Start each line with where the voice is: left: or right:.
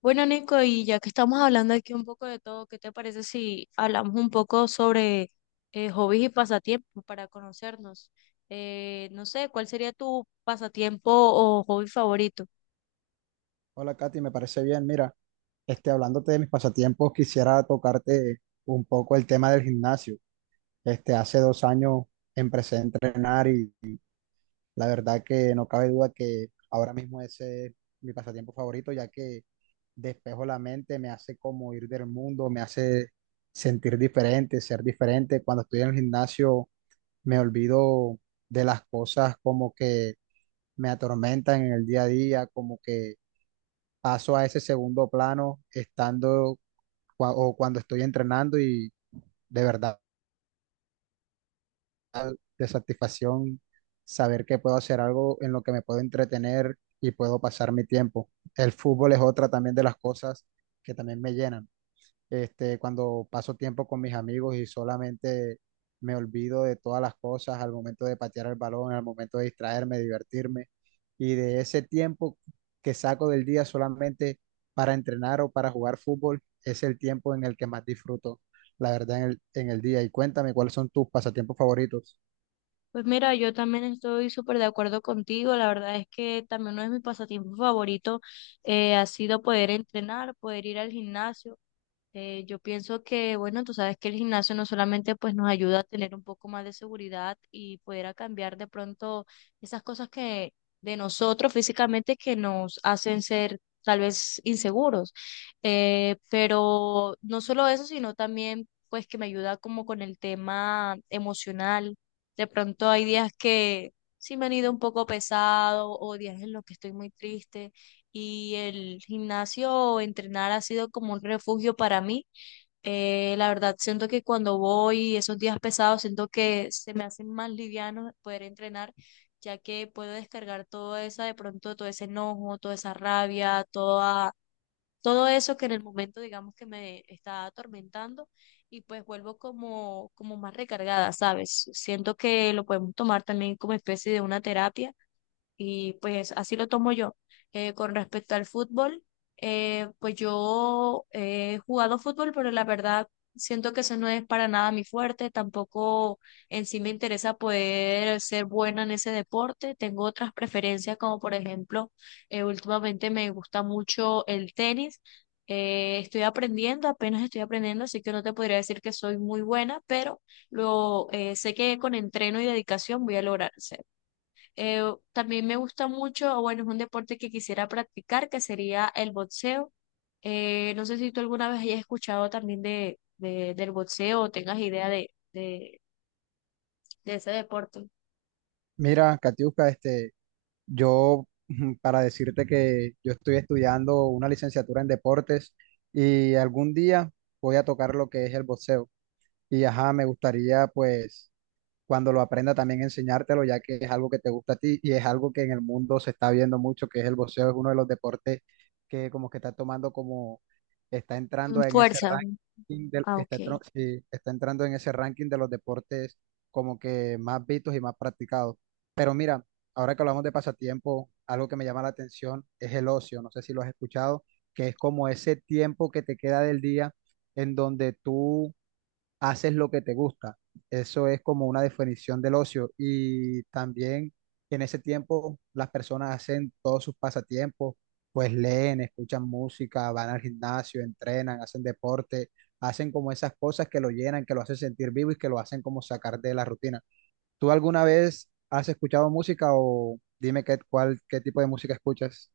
left: Bueno, Nico, y ya que estamos hablando aquí un poco de todo, ¿qué te parece si hablamos un poco sobre hobbies y pasatiempos para conocernos? No sé, ¿cuál sería tu pasatiempo o hobby favorito?
right: Hola Katy, me parece bien. Mira, hablándote de mis pasatiempos, quisiera tocarte un poco el tema del gimnasio. Este, hace 2 años empecé a entrenar y la verdad que no cabe duda que ahora mismo ese es mi pasatiempo favorito, ya que despejo la mente, me hace como ir del mundo, me hace sentir diferente, ser diferente. Cuando estoy en el gimnasio me olvido de las cosas como que me atormentan en el día a día, como que paso a ese segundo plano estando o cuando estoy entrenando y de verdad de satisfacción saber que puedo hacer algo en lo que me puedo entretener y puedo pasar mi tiempo. El fútbol es otra también de las cosas que también me llenan. Este, cuando paso tiempo con mis amigos y solamente me olvido de todas las cosas al momento de patear el balón, al momento de distraerme, divertirme, y de ese tiempo que saco del día solamente para entrenar o para jugar fútbol, es el tiempo en el que más disfruto, la verdad, en el día. Y cuéntame, ¿cuáles son tus pasatiempos favoritos?
left: Pues mira, yo también estoy súper de acuerdo contigo. La verdad es que también uno de mis pasatiempos favoritos ha sido poder entrenar, poder ir al gimnasio. Yo pienso que, bueno, tú sabes que el gimnasio no solamente pues nos ayuda a tener un poco más de seguridad y poder a cambiar de pronto esas cosas que de nosotros físicamente que nos hacen ser tal vez inseguros. Pero no solo eso, sino también pues que me ayuda como con el tema emocional. De pronto hay días que sí me han ido un poco pesado o días en los que estoy muy triste y el gimnasio o entrenar ha sido como un refugio para mí. La verdad, siento que cuando voy esos días pesados, siento que se me hacen más livianos poder entrenar, ya que puedo descargar toda esa, de pronto, todo ese enojo, toda esa rabia, toda, todo eso que en el momento, digamos, que me está atormentando y pues vuelvo como, como más recargada, ¿sabes? Siento que lo podemos tomar también como especie de una terapia y pues así lo tomo yo. Con respecto al fútbol, pues yo he jugado fútbol, pero la verdad siento que eso no es para nada mi fuerte. Tampoco en sí me interesa poder ser buena en ese deporte. Tengo otras preferencias, como por ejemplo, últimamente me gusta mucho el tenis. Estoy aprendiendo, apenas estoy aprendiendo, así que no te podría decir que soy muy buena, pero lo sé que con entreno y dedicación voy a lograr. Eh, También me gusta mucho, o bueno, es un deporte que quisiera practicar, que sería el boxeo. No sé si tú alguna vez hayas escuchado también del boxeo o tengas idea de ese deporte.
right: Mira, Katiuska, yo, para decirte que yo estoy estudiando una licenciatura en deportes y algún día voy a tocar lo que es el boxeo. Y ajá, me gustaría pues cuando lo aprenda también enseñártelo, ya que es algo que te gusta a ti y es algo que en el mundo se está viendo mucho, que es el boxeo, es uno de los deportes que como que está tomando como, está
left: Mm.
right: entrando en ese
left: Fuerza.
right: ranking del,
left: Ah,
right: está,
left: ok.
right: tro- sí, está entrando en ese ranking de los deportes como que más vistos y más practicados. Pero mira, ahora que hablamos de pasatiempo, algo que me llama la atención es el ocio, no sé si lo has escuchado, que es como ese tiempo que te queda del día en donde tú haces lo que te gusta. Eso es como una definición del ocio. Y también en ese tiempo las personas hacen todos sus pasatiempos, pues leen, escuchan música, van al gimnasio, entrenan, hacen deporte, hacen como esas cosas que lo llenan, que lo hacen sentir vivo y que lo hacen como sacar de la rutina. ¿Tú alguna vez has escuchado música o dime qué tipo de música escuchas?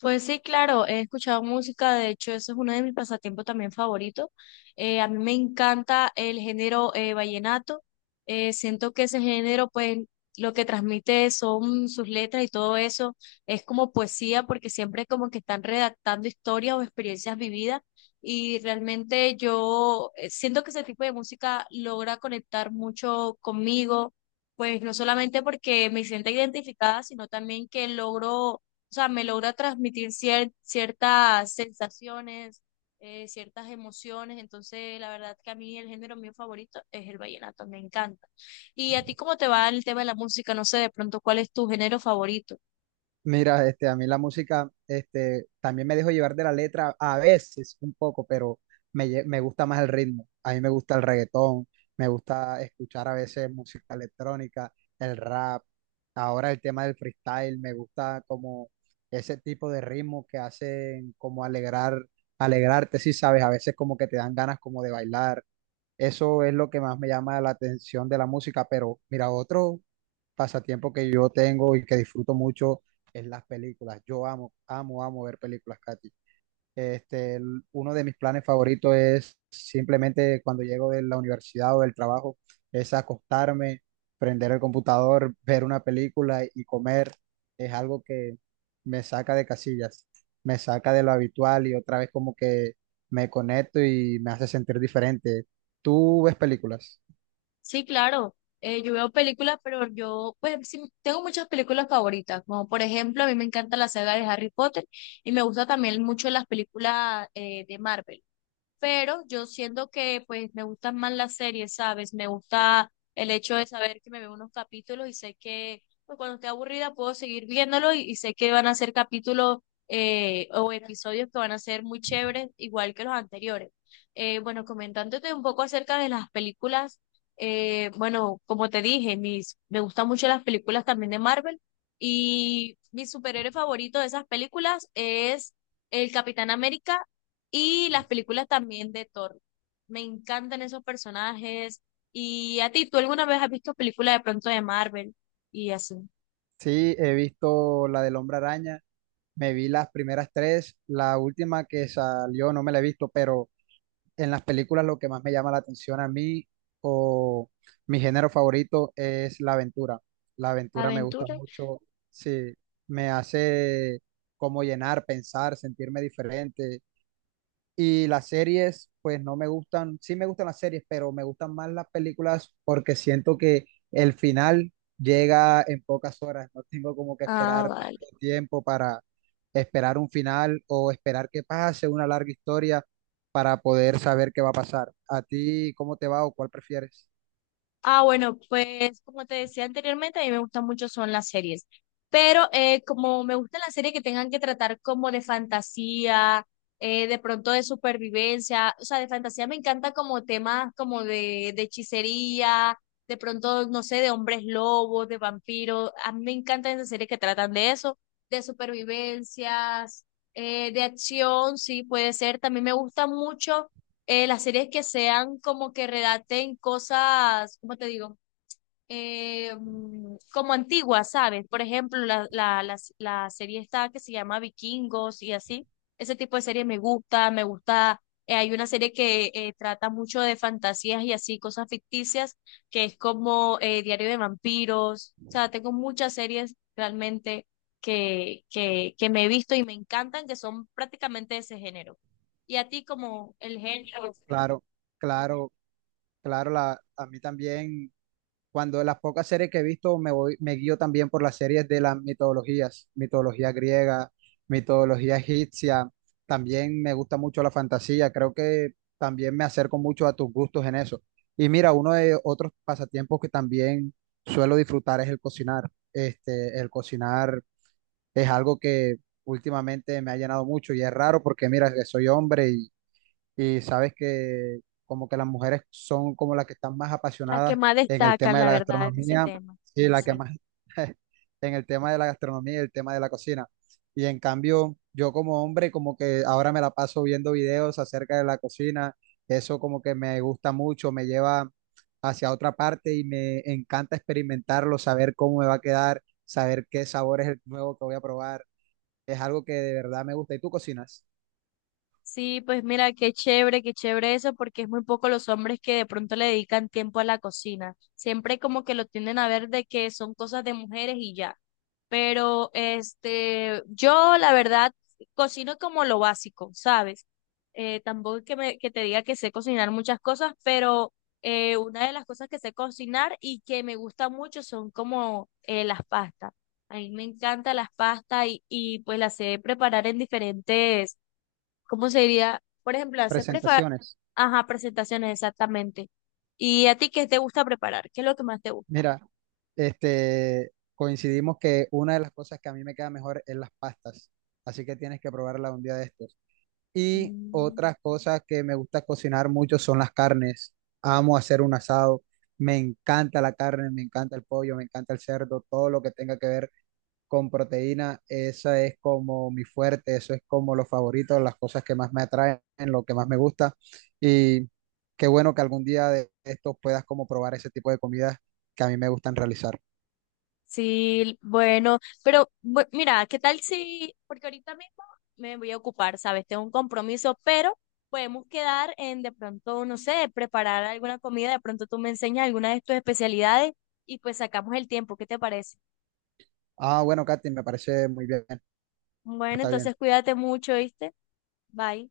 left: Pues sí, claro, he escuchado música, de hecho eso es uno de mis pasatiempos también favoritos. A mí me encanta el género vallenato. Siento que ese género pues lo que transmite son sus letras y todo eso, es como poesía porque siempre como que están redactando historias o experiencias vividas y realmente yo siento que ese tipo de música logra conectar mucho conmigo, pues no solamente porque me siento identificada, sino también que logro o sea, me logra transmitir ciertas sensaciones, ciertas emociones, entonces la verdad que a mí el género mío favorito es el vallenato, me encanta. ¿Y a ti cómo te va el tema de la música? No sé, de pronto, ¿cuál es tu género favorito?
right: Mira, a mí la música, también me dejo llevar de la letra a veces un poco, pero me gusta más el ritmo. A mí me gusta el reggaetón, me gusta escuchar a veces música electrónica, el rap. Ahora el tema del freestyle, me gusta como ese tipo de ritmo que hacen como alegrar, alegrarte, si sabes, a veces como que te dan ganas como de bailar. Eso es lo que más me llama la atención de la música, pero mira, otro pasatiempo que yo tengo y que disfruto mucho es las películas. Yo amo, amo, amo ver películas, Katy. Uno de mis planes favoritos es simplemente cuando llego de la universidad o del trabajo, es acostarme, prender el computador, ver una película y comer. Es algo que me saca de casillas, me saca de lo habitual y otra vez como que me conecto y me hace sentir diferente. ¿Tú ves películas?
left: Sí, claro. Yo veo películas, pero yo, pues, sí, tengo muchas películas favoritas, como por ejemplo, a mí me encanta la saga de Harry Potter y me gusta también mucho las películas de Marvel. Pero yo siento que pues me gustan más las series, ¿sabes? Me gusta el hecho de saber que me veo unos capítulos y sé que pues, cuando esté aburrida puedo seguir viéndolo y sé que van a ser capítulos o episodios que van a ser muy chéveres, igual que los anteriores. Bueno, comentándote un poco acerca de las películas, bueno, como te dije, mis, me gustan mucho las películas también de Marvel y mi superhéroe favorito de esas películas es el Capitán América y las películas también de Thor. Me encantan esos personajes. Y a ti, ¿tú alguna vez has visto películas de pronto de Marvel y así?
right: Sí, he visto la del Hombre Araña, me vi las primeras tres, la última que salió no me la he visto, pero en las películas lo que más me llama la atención a mí o mi género favorito es la aventura. La aventura me gusta
left: Aventura.
right: mucho, sí, me hace como llenar, pensar, sentirme diferente. Y las series, pues no me gustan, sí me gustan las series, pero me gustan más las películas porque siento que el final llega en pocas horas, no tengo como que
left: Ah,
right: esperar
left: vale.
right: tanto tiempo para esperar un final o esperar que pase una larga historia para poder saber qué va a pasar. ¿A ti cómo te va o cuál prefieres?
left: Ah, bueno, pues como te decía anteriormente, a mí me gustan mucho son las series, pero como me gustan las series que tengan que tratar como de fantasía, de pronto de supervivencia, o sea, de fantasía me encanta como temas como de hechicería, de pronto, no sé, de hombres lobos, de vampiros, a mí me encantan esas series que tratan de eso, de supervivencias, de acción, sí, puede ser, también me gusta mucho las series que sean como que redacten cosas, ¿cómo te digo? Como antiguas, ¿sabes? Por ejemplo, la serie esta que se llama Vikingos y así. Ese tipo de series me gusta, me gusta. Hay una serie que trata mucho de fantasías y así, cosas ficticias, que es como Diario de Vampiros. O sea, tengo muchas series realmente que me he visto y me encantan, que son prácticamente de ese género. Y a ti como el género.
right: Claro, claro, claro, la, a mí también. Cuando de las pocas series que he visto me voy, me guío también por las series de las mitologías, mitología griega, mitología egipcia. También me gusta mucho la fantasía. Creo que también me acerco mucho a tus gustos en eso. Y mira, uno de otros pasatiempos que también suelo disfrutar es el cocinar. Este, el cocinar es algo que últimamente me ha llenado mucho y es raro porque mira, que soy hombre y sabes que como que las mujeres son como las que están más
left: Las que
right: apasionadas
left: más
right: en el
left: destacan,
right: tema de
left: la
right: la
left: verdad, en ese
right: gastronomía,
left: tema.
right: sí, la que
left: Sí.
right: más en el tema de la gastronomía y el tema de la cocina. Y en cambio, yo como hombre como que ahora me la paso viendo videos acerca de la cocina, eso como que me gusta mucho, me lleva hacia otra parte y me encanta experimentarlo, saber cómo me va a quedar, saber qué sabor es el nuevo que voy a probar. Es algo que de verdad me gusta. ¿Y tú cocinas?
left: Sí, pues mira, qué chévere eso, porque es muy poco los hombres que de pronto le dedican tiempo a la cocina. Siempre como que lo tienden a ver de que son cosas de mujeres y ya. Pero este, yo la verdad cocino como lo básico, ¿sabes? Tampoco es que me, que te diga que sé cocinar muchas cosas, pero una de las cosas que sé cocinar y que me gusta mucho son como las pastas. A mí me encantan las pastas y pues las sé preparar en diferentes. ¿Cómo sería? Por ejemplo, hacer
right: Presentaciones.
left: Ajá, presentaciones exactamente. ¿Y a ti qué te gusta preparar? ¿Qué es lo que más te gusta?
right: Mira, coincidimos que una de las cosas que a mí me queda mejor es las pastas, así que tienes que probarla un día de estos. Y
left: Mm.
right: otras cosas que me gusta cocinar mucho son las carnes. Amo hacer un asado, me encanta la carne, me encanta el pollo, me encanta el cerdo, todo lo que tenga que ver con proteína, esa es como mi fuerte, eso es como lo favorito, las cosas que más me atraen, lo que más me gusta. Y qué bueno que algún día de estos puedas como probar ese tipo de comidas que a mí me gustan realizar.
left: Sí, bueno, pero mira, ¿qué tal si, porque ahorita mismo me voy a ocupar, ¿sabes? Tengo un compromiso, pero podemos quedar en de pronto, no sé, preparar alguna comida, de pronto tú me enseñas alguna de tus especialidades y pues sacamos el tiempo, ¿qué te parece?
right: Ah, bueno, Katy, me parece muy bien,
left: Bueno,
right: está bien.
left: entonces cuídate mucho, ¿viste? Bye.